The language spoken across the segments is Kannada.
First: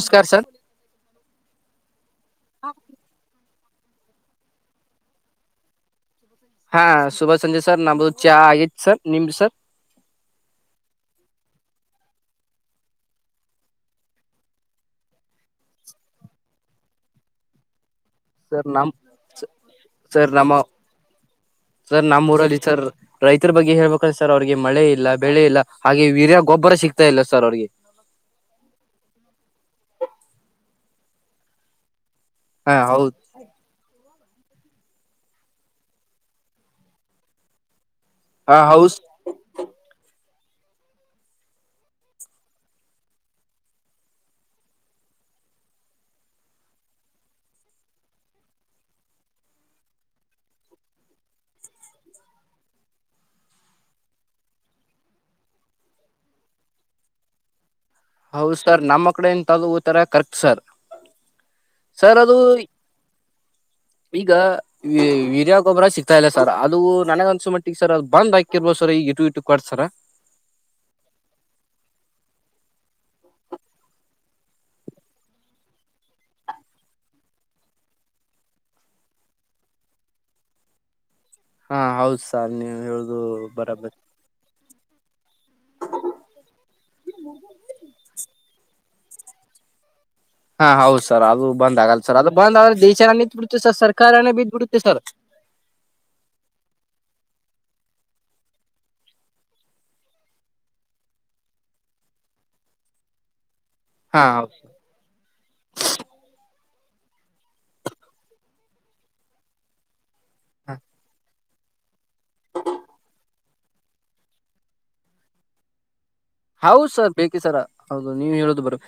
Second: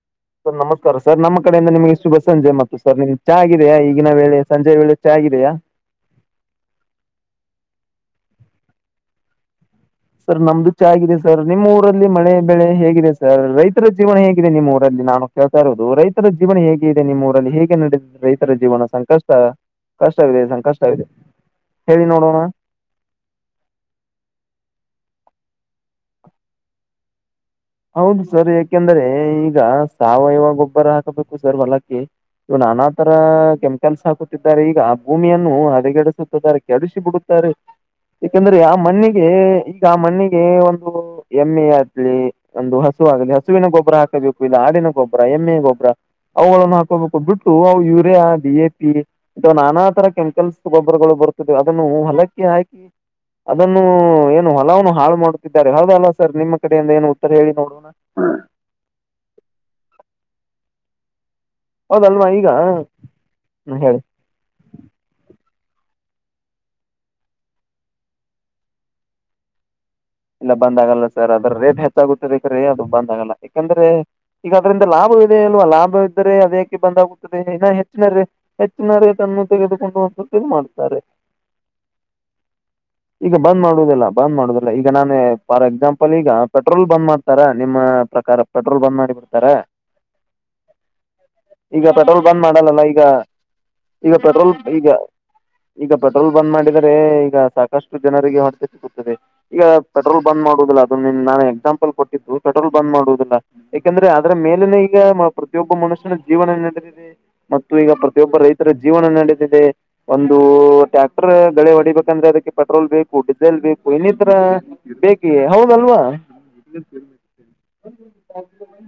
ನಮಸ್ಕಾರ ಸರ್ ನಮಸ್ಕಾರ ಸರ್ ನಮ್ಮ ಕಡೆಯಿಂದ ನಿಮಗೆ ಶುಭ ಸಂಜೆ ಮತ್ತು ಸರ ನಿಮ್ಮ ಚಾ ಆಗಿದೆಯಾ ಈಗಿನ ವೇಳೆ ಸಂಜೆ ವೇಳೆ ಚಾ ಆಗಿದೆಯಾ. ಹಾ ಶುಭ ಸಂಜೆ ಸರ್ ನಮ್ದದು ಚಾ ಆಗಿತ ಸರ್ ನಿಮ್ದ ಸರ್. ಸರ್ ನಮ್ದು ಚಾ ಆಗಿದೆ ಸರ್ ನಿಮ್ಮ ಊರಲ್ಲಿ ಮಳೆ ಬೆಳೆ ಹೇಗಿದೆ ಸರ್ ರೈತರ ಜೀವನ ಹೇಗಿದೆ ನಿಮ್ಮ್ ಊರಲ್ಲಿ ನಾನು ಹೇಳ್ತಾ ಇರೋದು ರೈತರ ಜೀವನ ಹೇಗ ಇದೆ ನಿಮ್ಮ ಊರಲ್ಲಿ ಹೇಗೆ ನಡಿತಾ ರೈತರ ಸರ್ ಜೀವನ ನಮ್ ಸಂಕಷ್ಟ ಸರ್ ಕಷ್ಟವಿದೆ ನಮ್ಮ ಸಂಕಷ್ಟವಿದೆ [inaudible] ಸರ್ ಹೇಳಿ ನಮ್ಮ ನೋಡೋಣ. ಊರಲ್ಲಿ ಸರ್ ರೈತರ ಬಗ್ಗೆ ಹೇಳ್ಬೇಕ ಅಂದ್ರೆ ಸರ್ ಅವ್ರಿಗೆ ಮಳೆ ಇಲ್ಲ ಬೆಳೆ ಇಲ್ಲ ಹಾಗೆ ವೀರ್ಯ ಗೊಬ್ಬರ ಸಿಗ್ತಾ ಇಲ್ಲ ಸರ್ ಅವ್ರಿಗೆ. ಹೌದು ಸರ್ ಯಾಕೆಂದ್ರೆ ಈಗ ಸಾವಯವ ಗೊಬ್ಬರ ಹಾಕಬೇಕು ಸರ ಹೊಲಕ್ಕೆ ಹಾ ಹೌದು ನಾನಾತರಾ ಕೆಮಿ ಕನ್ಸ ಹಾಕುತ್ತಿದ್ದಾರೆ ಈಗ ಆ ಭೂಮಿಯನ್ನು ಹದಗೆಡಿಸುತ್ತಿದ್ದಾರೆ ಕೆಡಿಶಿ ಬಿಡುತ್ತಾರೆ. ಹಾ ಯಾಕಂದ್ರೆ ಆ ಹೌಸ್ ಮಣ್ಣಿಗೆ ಈಗ ಆ ಮಣ್ಣಿಗೆ ಒಂದು ಎಮ್ಮೆ ಆಗ್ಲಿ. ಒಂದು ಹಸು ಆಗಲಿ ಹಸುವಿನ ಗೊಬ್ಬರ ಹಾಕಬೇಕು ಇಲ್ಲ ಆಡಿನ ಗೊಬ್ಬರ ಎಮ್ಮೆಯ ಗೊಬ್ಬರ. ಅವುಗಳನ್ನು ಹಾಕೊಬೇಕು ಬಿಟ್ಟು ಅವು ಯೂರಿಯಾ ಡಿ ಎ ಪಿ. ತವಾ ನಾನಾ ತರ ಕೆಮಿಕಲ್ಸ್ದ್ ಗೊಬ್ಬರಗಳು ಬರುತ್ತವೆ ಅದನ್ನು ಹೊಲಕ್ಕೆ ಹಾಕಿ. ಅದನ್ನು ಏನು ಹೊಲವನ್ನು ಹಾಳು ಮಾಡುತ್ತಿದ್ದಾರೆ ಹೌದಲ್ಲ ಸರ್ ನಿಮ್ಮ ಕಡೆಯಿಂದ ಏನು ಉತ್ತರ ಹೇಳಿ ನೋಡೋಣ. ಹೌದ ಸರ್ ನಮ್ಮ ಕಡೆ ಇಂತ ಉತ್ತರ ಕರೆಕ್ಟ್ ಸರ್. ಸರ್ ಹೌದಲ್ವಾ ಅದು ಈಗ ಹೇಳಿ ಈಗ. ವೀರ್ಯ ಗೊಬರ ಸಿಕ್ತಾ ಇಲ್ಲ ಸರ್ ಅದು ನನಗನ್ಸು ಮಟ್ಟಿಗೆ ಸರ್ ಅದು ಬಂದಾಕ್ಕಿರ್ಬೋದು ಸರ ಈಟು ಇಟು ಕೊಡ್ ಸರ. ಇಲ್ಲ ಬಂದ್ ಆಗಲ್ಲ ಸರ್ ಅದ್ರ ರೇಟ್ ಹೆಚ್ಚಾಗುತ್ತರಿ ಬೇಕಂದ್ರ ಅದು ಬಂದ್ ಆಗಲ್ಲ ಯಾಕಂದ್ರೆ. ಈಗ ಅದ್ರಿಂದ ಲಾಭವಿದೆ ಅಲ್ವಾ ಲಾಭ ಇದ್ದರೆೆ ಅದೇಕೆ ಬಂದಾಗುತ್ತದೆ ಇನ್ನ ಹೆಚ್ಚಿನ ಹೆಚ್ಚಿನರಿಗೆ ತನ್ನ ತೆಗೆದುಕೊಂಡುವದ್ದು ಮಾಡ್ತಾರೆ. ಹಾ ಹೌದ ಸಾರ್ ನೀವ್ ಹೇಳೋದು ಈಗ ಬಂದ್ ಬರೊಬರಿ. ಮಾಡುವುದಿಲ್ಲ ಬಂದ್ ಮಾಡುದಿಲ್ಲ ಈಗ ನಾನ. ಫಾರ್ ಎಕ್ಸಾಂಪಲ್ ಈಗ ಪೆಟ್ರೋಲ್ ಬಂದ್ ಮಾಡ್ತಾರ ನಿಮ್ಮ ಪ್ರಕಾರ ಪೆಟ್ರೋಲ್ ಬಂದ್ ಮಾಡಿ ಬಿಡ್ತಾರ. ಹಾ ಹೌದು ಸರ್ ಅದು ಬಂದ್ ಈಗ ಆಗಲ್ಲ ಸರ್ ಪೆಟ್ರೋಲ್ ಅದು ಬಂದ್ ಆದ್ರೆ ಮಾಡಲ್ಲಲ್ಲ ಈಗ ದೇಶನ ನಿಂತ್ ಬಿಡುತ್ತೆ ಸರ್ ಈಗ ಸರ್ಕಾರನೇ ಪೆಟ್ರೋಲ್ ಬೀದ್ಬಿಡುತ್ತೆ ಈಗ ಸರ್. ಈಗ ಪೆಟ್ರೋಲ್ ಬಂದ್ ಮಾಡಿದರೆ ಈಗ ಸಾಕಷ್ಟು ಜನರಿಗೆ ಹೊರ [unintelligible] ತೆ ಸಿಗುತ್ತದೆ. ಈಗ ಪೆಟ್ರೋಲ್ ಬಂದ್ ಮಾಡುದಿಲ್ಲ ಅದನ್ನ ನಾನ ಎಕ್ಸಾಂಪಲ್ ಕೊಟ್ಟಿದ್ದು ಪೆಟ್ರೋಲ್ ಬಂದ್ ಮಾಡುವುದಿಲ್ಲ. ಎಕಂದ್ರೆ ಹಾ ಅದ್ರ ಹೌದು ಮೇಲನೆ ಈಗ ಪ್ರತಿಯೊಬ್ಬ ಮನುಷ್ಯನ ಜೀವನ ನಡೆದಿದೆ. ಮತ್ತು ಈಗ ಪ್ರತಿಯೊಬ್ಬ ರೈತರ ಜೀವನ ನಡೆದಿದೆ. ಒಂದು ಹ ಟ್ಯಾಕ್ಟರ್ ಗಳೆ ಹೊಡಿಬೇಕಂದ್ರೆ ಅದಕ್ಕೆ ಪೆಟ್ರೋಲ್ ಬೇಕು ಡೀಸೆಲ್ ಬೇಕು ಎಲಿ ತ್ರ ಬೇಕಿಗ ಹೌದಲ್ವಾ. ಹೌದು ಸರ್ ಬೇಕ್ರಿ ಸರ ಹೌದು ನೀವು ಹೇಳುದು ಬರಬ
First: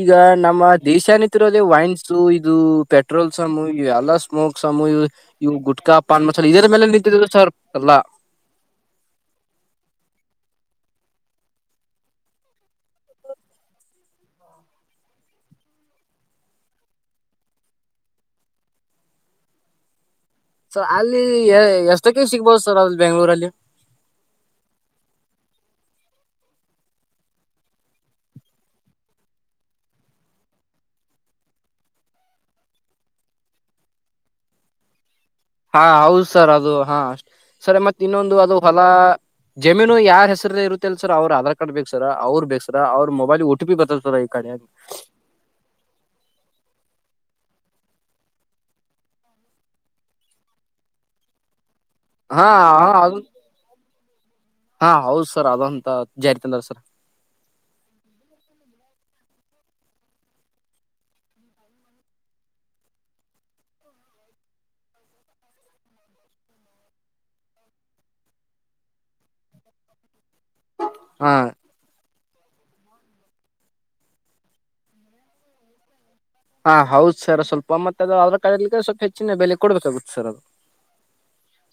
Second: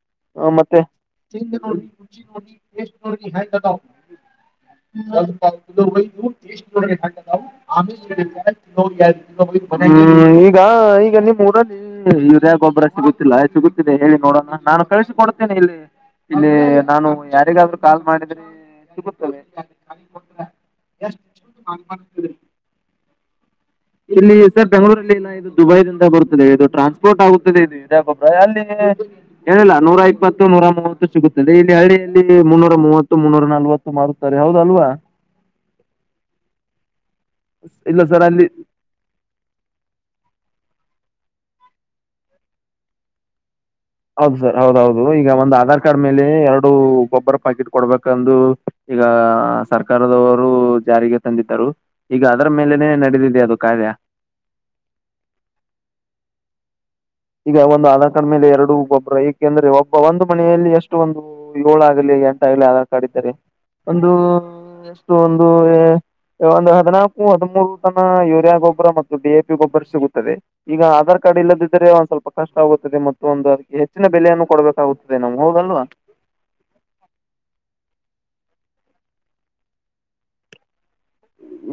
ಈಗ ನಮ್ಮ ಮತ್ತೆ ದೇಶಾನಿ ಇರದೆ ವೈನ್ಸ ಇದು ಪೆಟ್ರೋಲ್ ಸಮು ಇ ಎಲ್ಲಾ ಸ್ಮೋಕ್ ಸಮು ಇದ ಇವು ಗುಟ್ಕಾ ಪಾನ್ ಮಸಾಲ ಇದರ ಮೇಲೆ ನಿಂತಿದ ಸರ್ ಏಲ್ಲಾ. [unintelligible] ಹ್ಮ್ ಈಗ ಈಗ ನಿಮ್ ಊರಲ್ಲಿ ಯುರಿಯ ಗೊಬ್ಬರ. ಸಿಗುತ್ತಿಲ್ಲ ಸಿಗುತ್ತಿದೆ ಹೇಳಿ ನೋಡೋಣ ನಾನು. ಕಳ್ಸಿಕೊಡ್ತೇನೆ ಇಲ್ಲಿ ಇಲ್ಲಿ ನಾನು ಯಾರಿಗಾದ್ರೂ ಕಾಲ್ ಮಾಡಿದ್ರೆ ಸಿಗುತ್ತವೆ. [inaudible] ಸರ್ ಅಲ್ಲಿ ಎಷ್ಟಕೆ ಸಿಗ್ಬೋದು ಸರ್ ಅಲ್ಲಿ ಬೆಂಗ್ಳೂರಲ್ಲಿ. ಇಲ್ಲಿ ಸರ್ ಬೆಂಗಳೂರಲ್ಲಿ ದುಬೈದಿಂದ ಬರುತ್ತದೆ ಇದು ಟ್ರಾನ್ಸ್ಪೋರ್ಟ್ ಆಗುತ್ತದೆ ಇದು ಯೂರಿಯಾ ಗೊಬ್ಬರ ಎಲ್ಲೆದಿಲೆ. ಹೇಳಿಲ್ಲ ನೂರ ಇಪ್ಪತ್ತು ನೂರ ಮೂವತ್ತು ಸಿಗುತ್ತದೆ ಇಲ್ಲಿ ಹಳ್ಳಿಯಲ್ಲಿ ಮುನ್ನೂರ ಮೂವತ್ತು ಮುನ್ನೂರ ನಲ್ವತ್ತು. ಮಾರುತ್ತಾರೆ ಹೌದಲ್ವಾ. ಹಾ ಹೌದು ಸರ್ ಅದು ಹಾ ಸರ ಮತ್ತೆ ಇಲ್ಲ ಸರ್ ಇನ್ನೊಂದು ಅಲ್ಲಿ ಅದು ಹೊಲ. ಜಮೀನು ಯಾರ್ ಹೆಸರಲ್ಲಿ ಇರುತ್ತೆ ಅಲ್ ಸರ್ ಅವ್ರ ಆಧಾರ್ ಕಾರ್ಡ್ ಬೇಕ ಸರ ಅವ್ರ್ ಬೇಕ್ ಸರ ಅವ್ರ ಮೊಬೈಲ್ಗೆ ಓ ಟಿ ಪಿ ಬರ್ ಹೌದು ಸರ್ ಹೌದೌದು ಈಗ ಒಂದು ಆಧಾರ್. ಕಾರ್ಡ್ ಮೇಲೆ ಎರಡು ಗೊಬ್ಬರ ಪಾಕೆಟ್ ಕೊಡಬೇಕಂದು ಈಗ ಸರ್ಕಾರದವರು ಜಾರಿಗೆ ತಂದಿದ್ದರು ಈಗ ಹಾ ಅದರ ಹಾ ಮೇಲೆನೆ ನಡೆದಿದೆ ಅದು ಕಾರ್ಯ. ಹಾ ಹೌದ್ ಸರ್ ಅದೊಂದ ಜಾರಿ ತಂದಾರ ಸರ್. ಈಗ ಒಂದು ಆಧಾರ್ ಕಾರ್ಡ್ ಮೇಲೆ ಎರಡು ಗೊಬ್ಬರ ಏಕೆಂದ್ರೆ ಒಬ್ಬ ಒಂದು ಮನೆಯಲ್ಲಿ ಎಷ್ಟು ಒಂದು. ಯೊಳಾಗಲಿ ಎಂಟಾಗಲಿ ಆಧಾರ್ ಕಾರ್ಡ್ ಇದ್ದಾರೆ ಒಂದು ಎಷ್ಟು ಒಂದು ಎ. ಒಂದು ಹದಿನಾಲ್ಕು ಹದಿಮೂರು ತನ ಯೂರಿಯಾ ಗೊಬ್ಬರ ಮತ್ತು ಡಿ ಎ ಪಿ ಗೊಬ್ಬರ ಸಿಗುತ್ತದೆ. ಈಗ ಆಧಾರ್ ಹಾ ಕಾರ್ಡ್ ಇಲ್ಲದಿದ್ದರೆ. ಸ್ವಲ್ಪ ಕಷ್ಟಾಗುತ್ತದೆ ಮತ್ತು ಒಂದು ಹೆಚ್ಚಿನ ಬೆಲೆಯನ್ನು ಕೊಡಬೇಕಾಗುತ್ತದೆ ನಮ್ಗ ಹೌದಲ್ವಾ. ಹಾ ಹೌದು ಸರ್ ಸ್ವಲ್ಪ ಮತ್ತೆ ಅದು ಅದ್ರ ಕಡೆಲಿದ್ದ ಸ್ವಲ್ಪ್ ಹೆಚ್ಚಿನ ಬೆಲೆ ಕೊಡ್ಬೇಕಾಗುತ್ತೆ ಸರ್ ಅದು.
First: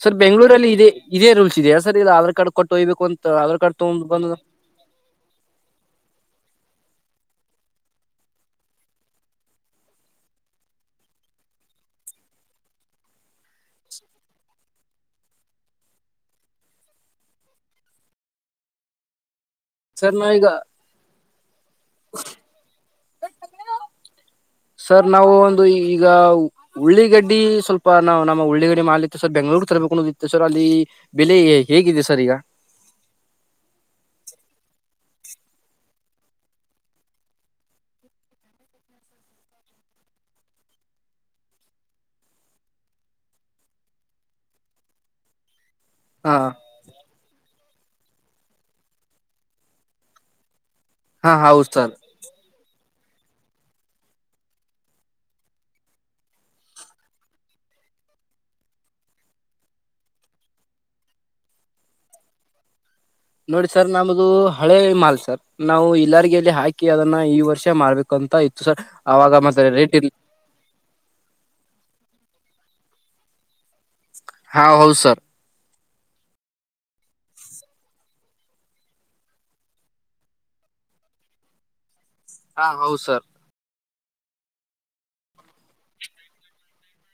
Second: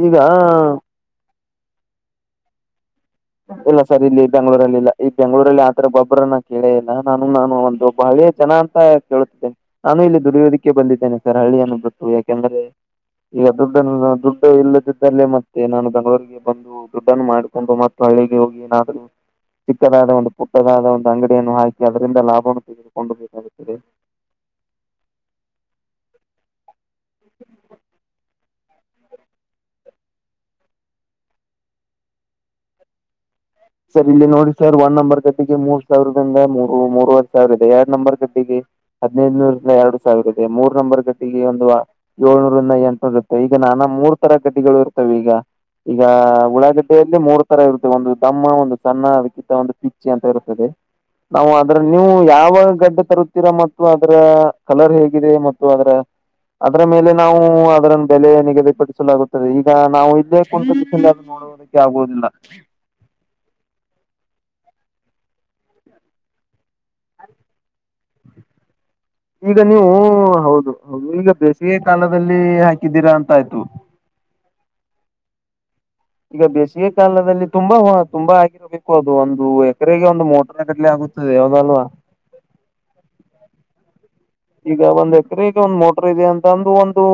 ಸರ್ ಈಗ ಬೆಂಗ್ಗಳೂರಲ್ಲಿ ಇದೇ ಇದೇ ರೂಲ್ಸ್ ಇದೆಯಾ ಸರ್ ಇಲ್ಲಿ ಆಧಾರ್ ಕಾರ್ಡ್ ಕೊಟ್ಟೋಯ್ಬೇಕು ಅಂತ. ಆಧಾರ್ ಕಾರ್ಡ್ ಇಲ್ಲ ತಗೊಂಡ್ ಸರ್ ಇಲ್ಲಿ ಬಂದು ಬೆಂಗ್ಳೂರಲ್ಲಿಲ್ಲ. ಈ ಬೆಂಗ್ಳೂರಲ್ಲಿ ಆತರ ಗೊಬ್ಬ್ರನ ಕೇಳೇ ಇಲ್ಲ ನಾನು ನಾನು ಒಂದು ಒಬ್ಬ ಹಳೇ ಜನ ಅಂತ ಕೇಳುತ್ತಿದ್ದೇನೆ. ನಾನು ಇಲ್ಲಿ ದುಡಿಯೋದಕ್ಕೆ ಬಂದಿದ್ದೇನೆ ಸರ್ ಹಳ್ಳಿಯನ್ನ ಬಿಟ್ಟು ಯಾಕೆಂದರೆ. ಈಗ ದುಡ್ಡನ್ನು ದುಡ್ಡು ಇಲ್ಲದಿದ್ದಲ್ಲಿ ಮತ್ತೆ ನಾನು ಬೆಂಗಳೂರಿಗೆ ಬಂದು ದುಡ್ಡನ್ನು ಮಾಡಿಕೊಂಡು ಮತ್ತೆ ಹಳ್ಳಿಗೆ ಹೋಗಿ ಏನಾದ್ರೂ ಚಿಕ್ಕದಾದ ಸರ್ ಒಂದು ನಾವ್ ಈಗ ಪುಟ್ಟದಾದ ಒಂದು ಅಂಗಡಿಯನ್ನು ಹಾಕಿ ಅದರಿಂದ ಲಾಭವನ್ನು ತೆಗೆದುಕೊಂಡು ಬೇಕಾಗುತ್ತದೆ. ಸರ್ ನಾವು ಒಂದು ಈಗ ಉಳ್ಳೀಗಡ್ಡಿ ಸ್ವಲ್ಪ ನಾವು ನಮ್ಮ ಉಳ್ಳೀಗಡ್ಡಿ ಮಾಡಲಿಕ್ ಸರ್ ಬೆಂಗಳೂರು ತರ್ಬೇಕನ್ನೋದಿತ್ತು ಸರ್ ಅಲ್ಲಿ ಬೆಲೆ ಹೇಗಿದೆ ಸರ್ ಈಗ. ಸರ್ ಇಲ್ಲಿ ನೋಡಿ ಸರ್ ಒಂದ್ ನಂಬರ್ ಗಡ್ಡಿಗೆ ಮೂರ್ ಸಾವಿರದಿಂದ ಮೂರು ಮೂರ್ವರೆ ಸಾವಿರ ಇದೆ ಎರಡ್ ನಂಬರ್ ಗಡ್ಡಿಗೆ. ಹದ್ನೈದುನೂರಿಂದ ಎರಡು ಸಾವಿರ ಇದೆ ಮೂರ್ ನಂಬರ್ ಗಡ್ಡಿಗೆ ಒಂದು. ಏಳ್ನೂರಿಂದ ಎಂಟ್ನೂರ್ ಇರುತ್ತೆ ಈಗ ನಾನಾ ಮೂರ್ ತರ ಗಡ್ಡಿಗಳು ಇರ್ತವೀಗ. ಈಗ ಹಾ ಉಳ್ಳಾಗಡ್ಡೆಯಲ್ಲಿ ಮೂರ್ ತರ ಇರುತ್ತೆ ಒಂದು. ದಮ್ಮ ಒಂದು ಸಣ್ಣ ಅದಕ್ಕಿಂತ ಒಂದು ಪಿಚ್ಚೆ ಅಂತ ಇರುತ್ತದೆ ಹಾ ನಾವು ಹೌದು ಸರ್ ಅದ್ರನ್ಯೂ ವು ಯಾವ ಗಡ್ಡೆ ತರುತ್ತೀರಾ ಮತ್ತು ಅದ್ರ ಕಲರ್ ಹೇಗಿದೆ ಮತ್ತು ಅದ್ರ. ಅದ್ರ ಮೇಲೆ ನಾವು ಅದ್ರನ್ ಬೆಲೆ ನಿಗದಿಪಡಿಸಲಾಗುತ್ತದೆ ಈಗ ನಾವು ಇದೆ. [unintelligible] ಸೋರಿಕೆ ಆಗೊದಿಲ್ಲ. ನೋಡಿ ಸರ್ ನಮದು ಹಳೇ ಮಾಲ್ ಸರ್ ನಾವು ಇಲ್ಲಾರ್ಗಿಲ್ಲಿ ಹಾಕಿ ಅದನ್ನ ಈ ವರ್ಷ ಮಾಡ್ಬೇಕುಂತ ಇತ್ತು. ಸರ್ ಆವಾಗ ಮತ್ತ ರೇಟ್ ಇರ್ ಹೊ ಹೌದು. ಒಮ್ಮಿಗೆ ಬೇಸಿಗೆ ಕಾಲದಲ್ಲಿ ಹಾಕಿದ್ದೀರಾ ಅಂತ ಆಯ್ತು. ಹಾ ಹೌದು ಸರ್. ಈಗ ಬೇಸಿಗೆ ಕಾಲದಲ್ಲಿ ತುಂಬಾ ಹೊ ತುಂಬಾ ಹಾ ಬಬೇಕು ಅದು ಒಂದು ಎಕರೆಗೆ ಒಂದು ಮೋಟರ್ ಕಡ್ಲೆ ಆಗುತ್ತದೆ ಹೌದಲ್ವಾ. ಹಾ ಹೌದು ಸರ್. ಈಗ ಒಂದ್ ಎಕರೆಗೆ ಒಂದ್ ಮೋಟರ್ ಇದೆ ಅಂತ ಅಂದು ಒಂದು.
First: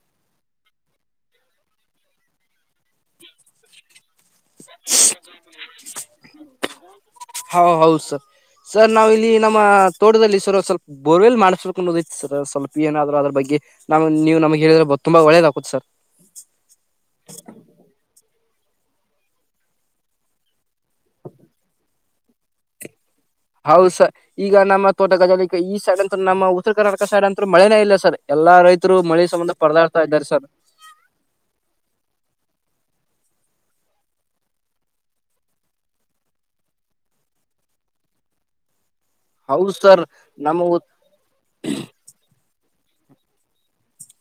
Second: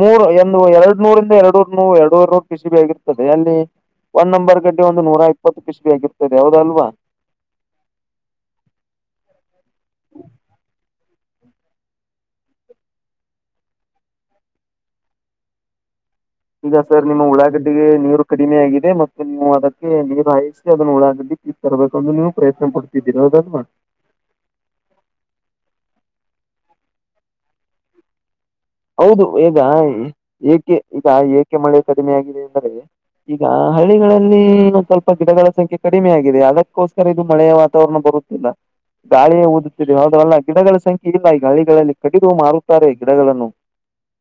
ಮೂರು ಎಂದು ಎರಡ್ನೂರಿಂದ ಎರಡುವರ್ ಎರಡುವರ್ ನೋಡ್ ಪಿಸಿಬಿ ಆಗಿರ್ತದೆ ಅಲ್ಲಿ ಒನ್ ನಂಬರ್. ಗಡ್ಡೆ ಒಂದು ನೂರ ಇಪ್ಪತ್ತು ಪಿಸಿಬಿ ಆಗಿರ್ತದೆ ಹೌದಲ್ವಾ. ಹಾ ಹೌದು ಸರ್ ಸರ್ ನಾವು ಇಲ್ಲಿ ನಮ್ಮ ತೋಟದಲ್ಲಿ ಸರ ಸ್ವಲ್ಪ್ ಬೋರ್ವೆಲ್ ಮಾಡಿಸ್ಬೇಕನ್ನೋದ್ ಇತ್ ಸರ ಸ್ವಲ್ಪ್ ಏನಾದ್ರು ಅದ್ರ್ ಬಗ್ಗೆ. ನಾವು ನೀವು ನಮಗ್ ಹೇಳಿದ್ರೆ ತುಂಬ ಒಳ್ಳೇದ್ ಆಕುತ್ ಸರ್. ಈಗ ಸರ್ ನಿಮ್ಮ ಉಳ್ಳಾಗಡ್ಡಿಗೆ ನೀರು ಕಡಿಮೆ ಆಗಿದೆ ಮತ್ತೆ ನೀವು ಅದಕ್ಕೆ ನೀರು ಹಾಯಿಸಿ ಅದನ್ನು ಉಳಾಗಡ್ಡಿ. ಇ ತರಬೇಕಂದು ನೀವು ಪ್ರಯತ್ನ ಪಡ್ತಿದ್ದೀರಿ ಹೌದಲ್ಲ. ಹೌದ್ ಸ. ಈಗ ನಮ್ಮ ತೋಟಗಜಾಲಕ್ಕೆ ಈ ಸೈಡ್ ಅಂತ ನಮ್ಮ ಉತ್ತರ ಕರ್ನಾಟಕ ಸೈಡ್ ಅಂತ್ರ ಮಳೆನೇ ಇಲ್ಲ ಸರ್ ಎಲ್ಲ ರೈತ ಹೌದು ಈಗ ಏಕೆ ಈಗ ಏಕೆ ಮಳೆ ಕಡಿಮೆ ಆಗಿದೆ ಅಂದರೆ. ಈಗ ಹಳ್ಳಿಗಳಲ್ಲಿ ಇನ್ನೊಂದ್ ಸ್ವಲ್ಪ ಗಿಡಗಳ ಸಂಖ್ಯೆ ಕಡಿಮೆ ಆಗಿದೆ ಅದಕ್ಕೋಸ್ಕರ ಇದು ಮಳೆಯ ವಾತಾವರಣ ಬರುತ್ತ ಇಲ್ಲ ಗಾಳಿಯೇ ಹೌದು ಓದುತ್ತಿದೆ ಸರ್ ಹೌದೊ ಅಲ್ಲ ನಮ್ಮ ಗಿಡಗಳ ಉತ್- ಸಂಖ್ಯೆ. ಹಿಡಿದ ಈ ಗಾಳಿಗಳಲ್ಲಿ ಕಡಿದು ಮಾರುತ್ತಾರೆ ಗಿಡಗಳನ್ನು.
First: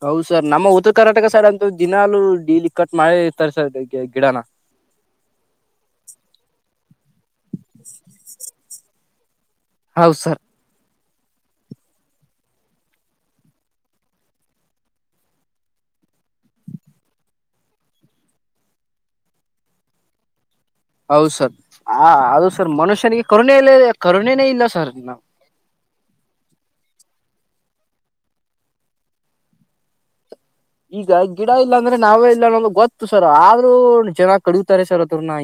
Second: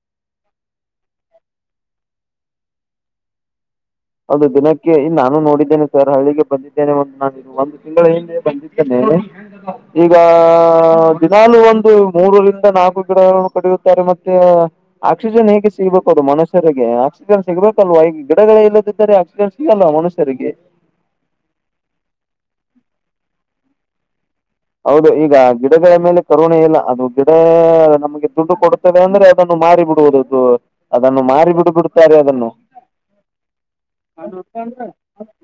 ಹೌದು ಸರ್ ನಮ್ಮ ಉತ್ತರ ಕರ್ನಾಟಕ ಸೈಡ್ ಅಂತು ದಿನಾಲೂ ಡೇಲಿ ಕಟ್ ಮಾಡೆ ಇರ್ತಾರೆ ಸರ್ ಗಿಡನ. ಗೆ ನಾನು ನೋಡಿದ್ದೇನೆ ಸರ್ ಹಳ್ಳಿಗೆ ಬಂದಿದ್ದೇನೆ ಒಂದು ನಾನು ಒಂದ್ ತಿಂಗಳ ಹಿಂದೆ ಬಂದಿದ್ದೇನೆ ಈಗ. ಹೌದು ಸರ್ ದಿನಾಲೂ ಒಂದು ಮೂರರಿಂದ ನಾಕು ಗಿಡಗಳನ್ನು ಕಡಿಯುತ್ತಾರೆ ಮತ್ತು. ಆಕ್ಸಿಜನ್ ಹೇಗೆ ಸಿಗ್ಬೇಕು ಅದು ಮನುಷ್ಯರಿಗೆ ಆಕ್ಸಿಜನ್ ಸಿಗ್ಬೇಕಲ್ವಾ ಈ ಗಿಡಗಳೇ ಇಲ್ಲದ [unintelligible] ಸಿಗಲ್ಲ ಮನುಷ್ಯರಿಗೆ. ಹೌದ ಸರ್ ಆ ಅದು ಸರ್ ಮನುಷ್ಯನಿಗೆ ಕರುಣೆ ಇಲ್ಲ ಕರುಣೆನೇ ಇಲ್ಲ. ಸರ್ ಹೌದು ಈಗ. ಗಿಡಗಳ ಮೇಲೆ ಕರೋಣೆ ಇಲ್ಲ ಅದು ಗಿಡ ನಮಗೆ ದುಡ್ಡು ಕೊಡ್ತದೆ ಅಂದ್ರೆ ಅದನ್ನು ಮಾರಿ ಬಿಡುವುದು. ಈಗ ಅದನ್ನು ಗಿಡ ಮಾರಿ ಇಲ್ಲ ಬಿಡು ಅಂದ್ರೆ ಬಿಡುತ್ತಾರೆ ನಾವೇ ಇಲ್ಲ ಅದನ್ನು ಅನ್ನೋದು ಗೊತ್ತು ಸರ್ ಆದ್ರೂ ಜನ ಕಡೀತಾರೆ ಸರ್ ಅದ್ರನ್ನ.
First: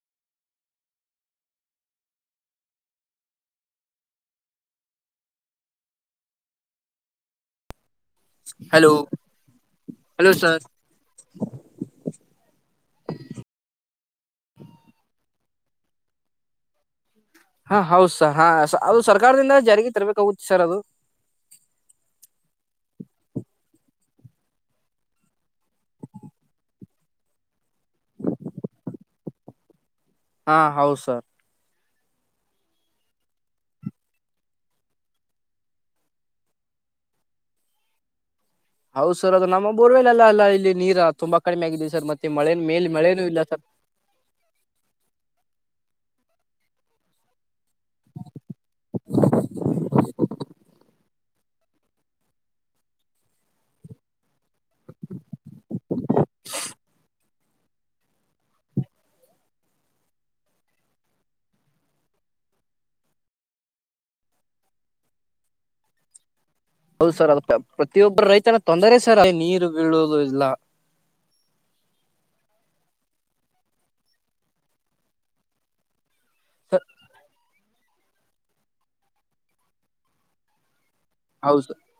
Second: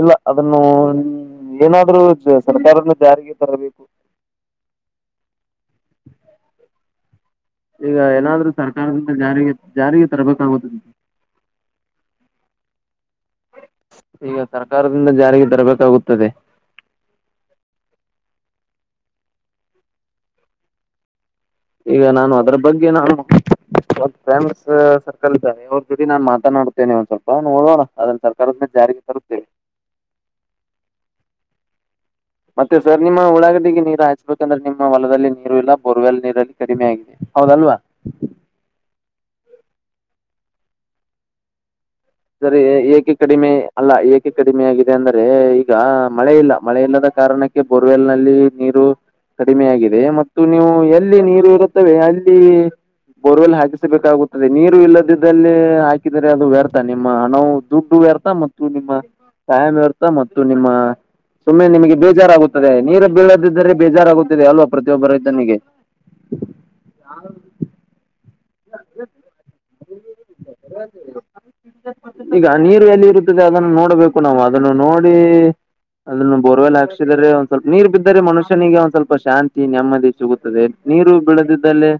ಇಲ್ಲ ಅದನ್ನು ಏನಾದ್ರೂ. ಸರ್ಕಾರದಿಂದ ಜಾರಿಗೆ ತರಬೇಕು. ಈಗ ಏನಾದ್ರೂ ಹಲೋ ಸರ್ಕಾರದಿಂದ ಜಾರಿಗೆ ಜಾರಿಗೆ ಹಲೋ ಸರ್ ತರಬೇಕಾಗುದ. ಈಗ ಸರ್ಕಾರದಿಂದ ಜಾರಿಗೆ ತರಬೇಕಾಗುತ್ತದೆ. ಹಾ ಹೌದಸ ಹಾ ಅದು ಸರ್ಕಾರದಿಂದ ಜಾರಿಗೆ ತರ್ಬೇಕಾಗುತ್ತೆ ಸರ್ ಅದು. ಈಗ ನಾನು ಅದ್ರ ಬಗ್ಗೆ ನಾನು. ಫ್ರೆಂಡ್ಸ್ ಸರ್ಕಲ್ ಇದ್ದಾರೆ ಅವ್ರ ಜೊಡಿ ನಾನು ಮಾತನಾಡುತ್ತೇನೆ ಒಂದ್ ಸ್ವಲ್ಪ ನೋಡೋಣ ಅದನ್ ಸರ್ಕಾರದ ಮೇಲೆ ಜಾರಿಗೆ. ತರುತ್ತೇವೆ [inaudible] ಹಾ ಹೌದು ಸರ್. ಮತ್ತೆ ಸರ್ ನಿಮ್ಮ ಉಳಾಗಡಿಗೆ ನೀರು ಹಚ್ಬೇಕಂದ್ರೆ ನಿಮ್ಮ ಹೊಲದಲ್ಲಿ ನೀರು ಇಲ್ಲ ಬೋರ್ವೆಲ್ ನೀರಲ್ಲಿ ಕಡಿಮೆ ಆಗಿಲ್ಲ. ಹೌದಲ್ವಾ. ಹೌದು ಸರ್ ಅದು ನಮ್ಮ ಬೋರ್ವೆೇಲೆಲ್ಲ ಅಲ್ಲ ಇಲ್ಲಿ ನೀರ ತುಂಬಾ ಕಡಿಮೆ ಆಗಿದೆ ಸರ್ ಮತ್ತೆ. ಮಳೆ ಸರಿ ಮೇಲೆ ಏಕೆ ಮಳೆನೂ ಇಲ್ಲ ಕಡಿಮೆ. ಸರ್ ಅಲ್ಲ ಏಕೆ ಕಡಿಮೆ ಆಗಿದೆ ಅಂದ್ರೆ ಈಗ ಮಳೆ ಇಲ್ಲ ಮಳೆ ಇಲ್ಲದ ಕಾರಣಕ್ಕೆ ಬೋರ್ವೆಲ್ ನಲ್ಲಿ ನೀರು. ಕಡಿಮೆಯಾಗಿದೆ ಮತ್ತು ನೀವು ಎಲ್ಲಿ ನೀರು ಇರುತ್ತವೆ ಅಲ್ಲಿ. ಬೋರ್ವೆಲ್ ಹಾಕಿಸಬೇಕಾಗುತ್ತದೆ ನೀರು ಇಲ್ಲದಿದ್ದಲ್ಲಿ ಹಾಕಿದರೆ ಅದು ವ್ಯಥ. ನಾವು ದುಡ್ಡು ವ್ಯರ್ಥ ಮತ್ತು ನಿಮ್ಮ ಟಾಯಾಮ್ ವ್ಯರ್ಥ ಮತ್ತು ನಿಮ್ಮ. ಸುಮ್ಮನೆ ನಿಮಗೆ ಬೇಜಾರಾಗುತ್ತದೆ ನೀರು ಬೀಳದಿದ್ದರೆ ಬೇಜಾರಾಗುತ್ತಿದೆ ಅಲ್ವಾ ಪ್ರತಿಯೊಬ್ಬ ರೈತನಿಗೆ. ಹೌದು ಸರ್ ಅದು ಪ್ರತಿಯೊಬ್ಬರು ರೈತನ ತೊಂದರೆ ಸರ್ ನೀರು ಬೀಳುವುದು ಇಲ್ಲ. [inaudible] ಈಗ ನೀರು ಎಲ್ಲಿ ಹರಿಯುತ್ತದೆ ಅದನ್ನು ನೋಡ್ಬೇಕು ನಾವು ಅದನ್ನು ನೋಡಿ. ಅದನ್ನು ಬೋರ್ವೆಲ್ ಸರ್ ಹಾಕ್ಸಿದರೆ ಒಂದ ಸ್ವಲ್ಪ. ನೀರು ಬಿದ್ದರೆ ಮನುಷ್ಯನಿಗೆ ಒಂದ್ ಸ್ವಲ್ಪ ಶಾಂತಿ ನೆಮ್ಮದಿ ಸಿಗುತ್ತದೆ ನೀರು. ಹೌದು ಸರ್ ಬೆಳದಿದ್ದಲ್ಲೆ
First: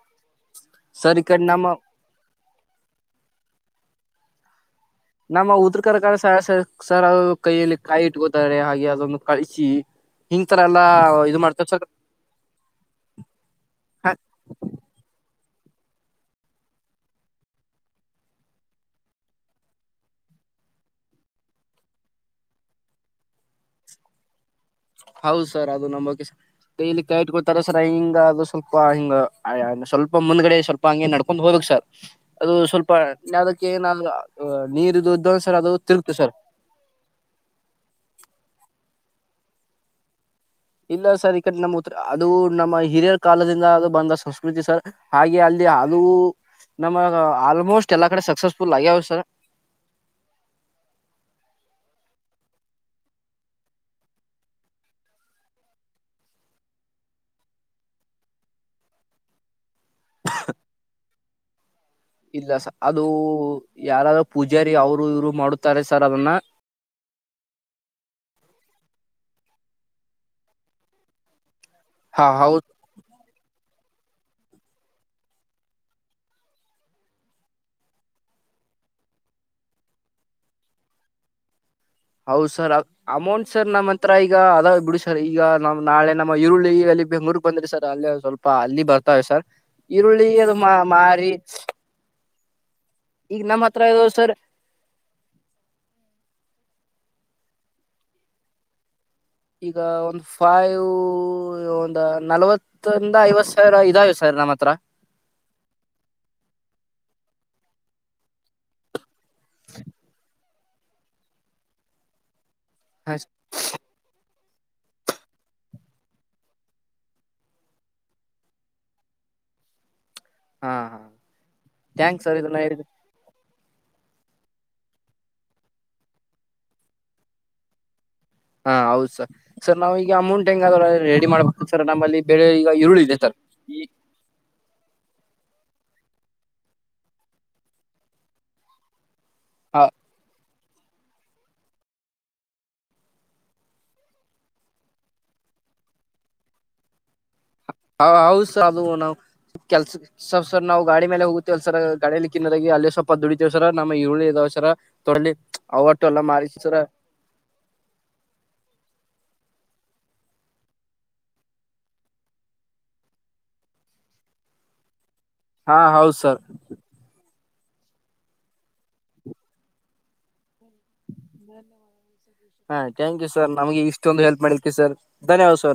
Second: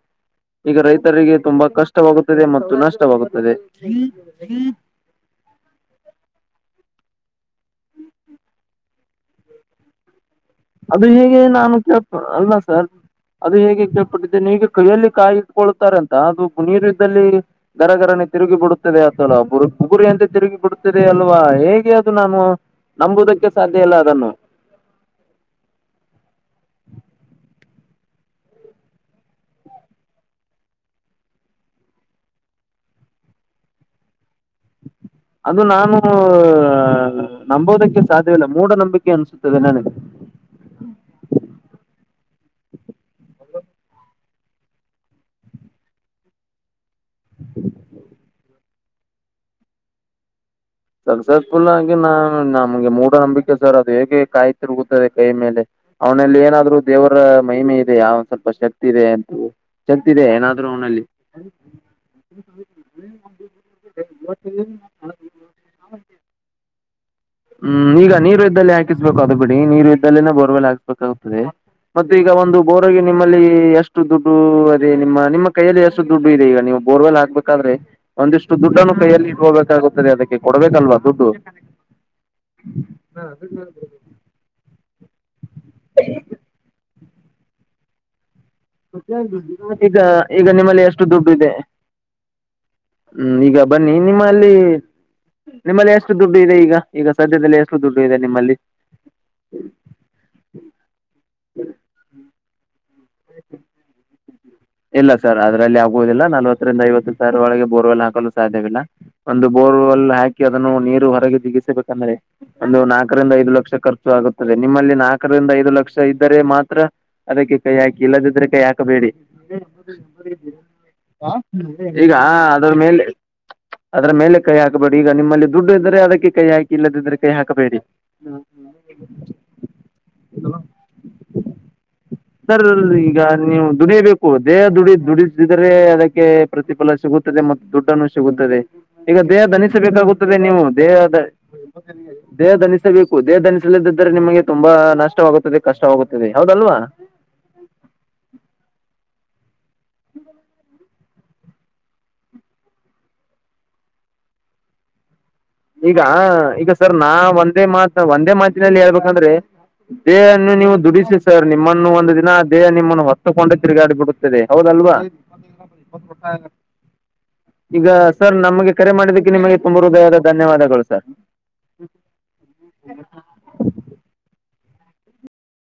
ಈಗ ರೈ. ಸರ್ ಈ ಕಡೆ ನಮ್ಮ ನಷ್ಟವಾಗುತ್ತದೆ ಮತ್ತು ನಷ್ಟವಾಗುತ್ತದೆ. ನಮ್ಮ ಉತ್ರಕರಕರ ಸಸ. ಸರ್ ಅದು ಕೈಯಲ್ಲಿ ಕಾಯಿಟ್ಕೊತಾರೆ ಹಾಗೆ ಅದನ್ನು ಕಳಿಸಿ. ಈ ತರ ಎಲ್ಲ. ಅದು ಹೀಗೆ ನಾನು ಕೇಳ್ತದ ಅಲ್ಲ ಸರ್ ಅದು ಹೇಗೆ ಕೇಳ್ಪಟ್ಟಿದ್ದೇನೆ ಹೀಗೆ ಕೈಯಲ್ಲಿ ಕಾಯಿ. ಕೊಳ್ಳತಾರೆ ಅಂತ ಅದು ನೀರು ಇದ್ದಲ್ಲಿ. ಗರಗರನಿ ತಿರುಗಿ ಬಿಡುತ್ತದೆ ಅಥವಾ ಬುಗುರಿ ಅಂತೆ ತಿರುಗಿ ಬಿಡತದೆ ಅಲ್ವಾ ಹೇಗೆ ಅದು ನಾನು. ನಂಬೋದಕ್ಕೆ ಸಾಧ್ಯ ಇಲ್ಲ ಅದನ್ನು. ಹೌದು ಸರ್ ಅದು ನಮಗೆ. ಕೈಲಿ ಕೈ ಇಟ್ಕೊಳ್ತಾರ ಸರ ಹಿಂಗ ಅದು ಸ್ವಲ್ಪ ಹಿಂಗ ಸ್ವಲ್ಪ ಮುಂದ್ಗಡೆ ಸ್ವಲ್ಪ. ಹಂಗೆ ನಡ್ಕೊಂಡ್ ಹೋಗ್ಬೇಕು ಸರ್ ಅದು ಸ್ವಲ್ಪ ಯಾವದಕ್ಕೆ ನಾನ ನೀರುದು. ಅದು ನಾನು ನಂಬೋದಕ್ಕೆ ಸಾಧ್ಯವಿಲ್ಲ ಮೂಢ ನಂಬಿಕೆ ಅನ್ಸುತ್ತದೆ ನನಗೆ. ಇಲ್ಲ ಸರ್ ಈ ಕಡೆ ನಮ್ಮ್ ಉತ್ರ ಅದು ನಮ್ಮ ಹಿರಿಯರ ಕಾಲದಿಂದ ಅ ಬಂದ ಸಂಸ್ಕೃತಿ ಸರ್. ಹಾಗೆ ಅಲ್ಲಿ ಅದೂ ನಮ್ಮಗ ಆಲ್ಮೋಸ್ಟ್ ಎಲ್ಲಾ ಕಡೆ ಸಕ್ಸಸ್ಫುಲ್ ಆಗ್ಯಾವ ಸರ್. ಸಕ್ಸಸ್ಫುಲ್ ಆಗಿ ನಾ ನಮ್ಗೆ ಮೂಢನಂಬಿಕೆ ಸರ್ ಅದು ಹೇಗೆ ಕಾಯ್ ತಿರುಗುತ್ತದೆ ಕೈ ಮೇಲೆ. ಅವನಲ್ಲಿ ಏನಾದ್ರೂ ದೇವರ ಮಹಿಮೆ ಇದೆಯ ಒಂದ ಸ್ವಲ್ಪ ಶಕ್ತಿ ಇದೆ ಅಂತ. ದೆ ಏನಾದ್ರು ಅವ್ನಲ್ಲಿ ಇಲ್ಲ ಸ ಅದು ಯಾರಾದೂ ಪೂಜಾರಿ ಅವರು ಇವ್ರು ಮಾಡುತ್ತಾರೆ ಸರ್ ಅದನ್ನ ಹ್ಮ್ ಈಗ ನೀರು ಇದ್ದಲ್ಲಿ ಹಾಕಿಸ್ಬೇಕು ಅದು ಬಿಡಿ ನೀರು ಇದ್ದಲ್ಲಿನ ಬೋರ್ವೆಲ್ ಹಾಕಿಸ್ಬೇಕಾಗುತ್ತದೆ. ಮತ್ತೆ ಹಾ ಈಗ ಹೌದು ಒಂದು ಬೋರ್ ನಿಮ್ಮಲ್ಲಿ ಎಷ್ಟು ದುಡ್ಡು ಅದೇ ನಿಮ್ಮ ನಿಮ್ಮ ಕೈಯಲ್ಲಿ ಎಷ್ಟು ದುಡ್ಡು ಇದೆ ಈಗ ನೀವು ಬೋರ್ವೆಲ್ ಹಾಕ್ಬೇಕಾದ್ರೆ ಒಂದಿಷ್ಟು ದುಡ್ಡನ್ನು ಕೈಯಲ್ಲಿ ಇಟ್ಕೋಬೇಕಾಗುತ್ತದೆ ಅದಕ್ಕೆ ಕೊಡ್ಬೇಕಲ್ವಾ ದುಡ್ಡು. ಹೌದು ಸರ್ ಅಮೌಂಟ್ ಸರ್ ನಮ್ಮತ್ ತ್ರ ಈಗ ಅದಾವ್ ಬಿಡಿ ಸರ್ ಈಗ ನಮ್ ನಾಳೆ ನಮ್ಮ ಈರುಳ್ಳಿ ಅಲ್ಲಿ ಬೆಂಗಳೂರಿಗೆ ಬಂದ್ರೆ ಸರ್ ಅಲ್ಲೆ ಸ್ವಲ್ ಅಲ್ಲಿ ಬರ್ತಾವೆ ಸರ್ ಈಗ ಈರುಳ್ಳಿ ಈಗ ಅದು ಮಾ ನಿಮ್ಮಲ್ಲಿ ಎಷ್ಟು ದುಡ್ಡು ಮಾರಿ ಇದೆ ಹ್ಮ್ ಈಗ ನಮ್ಮ ಹತ್ರ ಬನ್ನಿ ಇದು ನಿಮ್ಮ ಸರ್ ಲ್ಲಿ ನಿಮ್ಮಲ್ಲಿ ಎಷ್ಟು ದುಡ್ಡು ಇದೆ ಈಗ ಈಗ ಸದ್ಯದಲ್ಲಿ ಎಷ್ಟು ದುಡ್ಡು ಇದೆ ನಿಮ್ಮಲ್ಲಿ ಈಗ ಒಂದು ಫೈವ್ ಒಂದ್ ನಲವತ್ ತ್ತಿಂದ ಐವತ್ತು ಸಾವಿರ ಇದಾವೆ ಸರ್ ನಮ್ಮತ್ರ ಇಲ್ಲ ಸರ್ ಅದರಲ್ಲಿ ಆಗುವುದಿಲ್ಲ ನಲವತ್ತರಿಂದ ಐವತ್ತು ಸಾವಿರ ಒಳಗೆ ಬೋರ್ವೆಲ್ ಹಾಕಲು ಸಾಧ್ಯವಿಲ್ಲ. ಒಂದು ಬೋರ್ವೆಲ್ ಹಾಕಿ ಅದನ್ನು ನೀರು ಹೊರಗೆ ಜಿಗಿಸಬೇಕಂದ್ರೆ ಒಂದು ಹಾ ನಾಲ್ಕರಿಂದ ಐದು ಲಕ್ಷ ಖರ್ ಆಗುತ್ತದೆ ನಿಮ್ಮಲ್ಲಿ ನಾಕರಿಂದ ಐದು ಲಕ್ಷ ಇದ್ದರೆ ಮಾತ್ರ ಅದಕ್ಕೆ ಕೈ ಹಾಕಿ ಇಲ್ಲದಿದ್ರೆ ಕೈ ಹಾಕಬೇಡಿ ಹಾ ಹ್ಮ್ ಈಗ ಥ್ಯಾಂಕ್ಸ್ ಸರ್ ಇದನ್ನ ಅದ್ರ ಹೇಳಿದ ಮೇಲೆ ಅದರ ಮೇಲೆ ಕೈ ಹಾಕಬೇಡಿ ಈಗ ನಿಮ್ಮಲ್ಲಿ ದುಡ್ಡು ಇದ್ದರೆ ಅದಕ್ಕೆ ಕೈ ಹಾಕಿ ಇಲ್ಲದಿದ್ರೆ ಕೈ ಹಾಕಬೇಡಿ. ಹಾ ಹೌದ್ ಸರ್ ಸರ್ ನಾವ ಈಗ ಅಮೌಂಟ್ ಹೆಂಗಾದರ ರೆಡಿ ಮಾಡ್ಬಕು ಸರ್ ನಮ್ಮಲ್ಲಿ ಬೆಳೆ ಸರೀಲ್ ಈರುಳ್ಳಿ ಇದೆ ಈಗ ಸರ್ ನೀವು ದುಡಿಬೆ ಓ ದೇಹ ದುಡಿ ದುಡಿಸಿದರೆ ಅದಕ್ಕೆ ಪ್ರತಿಫಲ ಸಿಗುತ್ತದೆ ಮತ್ತು ದುಡ್ಡನ್ನು ಸಿಗುತ್ತದೆ. ಈಗ ದೇಹ ಧನಿಸ ಹಾ ಬೇಕಾಗುತ್ತದೆ ನೀವು ದೇಹದ [inaudible] ದೇಹ ದಣಿಸಬೇಕು ದೇಹ ಧಣಿಸಲಿದಿದ್ದರೆ ನಿಮಗೆ ತುಂಬಾ ನಷ್ಟವಾಗುತ್ತದೆ ಕಷ್ಟವಾಗುತ್ತದೆ ಹೌದಲ್ವಾ. ಆ ಹೌದ್ ಸ ಅದು ನಾವು ಕೆಲ್ಸ ಸರ್ ಸರ್ ನಾವು ಗಾಡಿ ಮೇಲೆ ಹೋಗತಿವಲ್ ಸರ ಗಾಡಿಯಲ್ಲಿ ಕಿನ್ನದಾಗ ಅಲ್ಲಿ ಸ್ವಲ್ಪ ದುಡಿತವ ಸರ ನಮ್ಮ ಈರುಳ್ಳಿ ಇದಾವ ಸರ ತೊಡಲಿ ಈಗ ಅವಟ್ಟು ಎಲ್ಲ ಮಾರಿಸಿ ಈಗ ಸರ ಸರ್ ನಾ ಒಂದೇ ಮಾತ ಒಂದೇ ಮಾತಿನಲ್ಲಿ ಹೇಳ್ಬೇಕಂದ್ರೆ ದೇಹನ್ನು ನೀವು ದುಡಿಸಿ ಸರ್ ನಿಮ್ಮನ್ನು ಒಂದು ದಿನ ದೇಹ ನಿಮ್ಮನ್ನು ಹೊತ್ತುಕೊಂಡು ತಿರುಗಾಡಿಬಿಡು ತ್ತದೆ ಹೌದಲ್ವ. ಹಾ ಹೌದ್ ಸರ್ ಈಗ ಸರ್ ನಮ್ಗೆ ಕರೆ ಮಾಡಿದ್ದಕ್ಕೆ ನಿಮಗೆ ತುಂಬು ಹೃದಯದ ಧನ್ಯವಾದಗಳು ಸರ್. ಹಾ ಥ್ಯಾಂಕ್ ಯು ಸರ್ ನಮ್ಗೆ ಇಷ್ಟೊಂದು ಹೆಲ್ಪ್ ಮಾಡಿದ್ಕೆ ಸರ್ ಧನ್ಯವಾದ ಸರ್.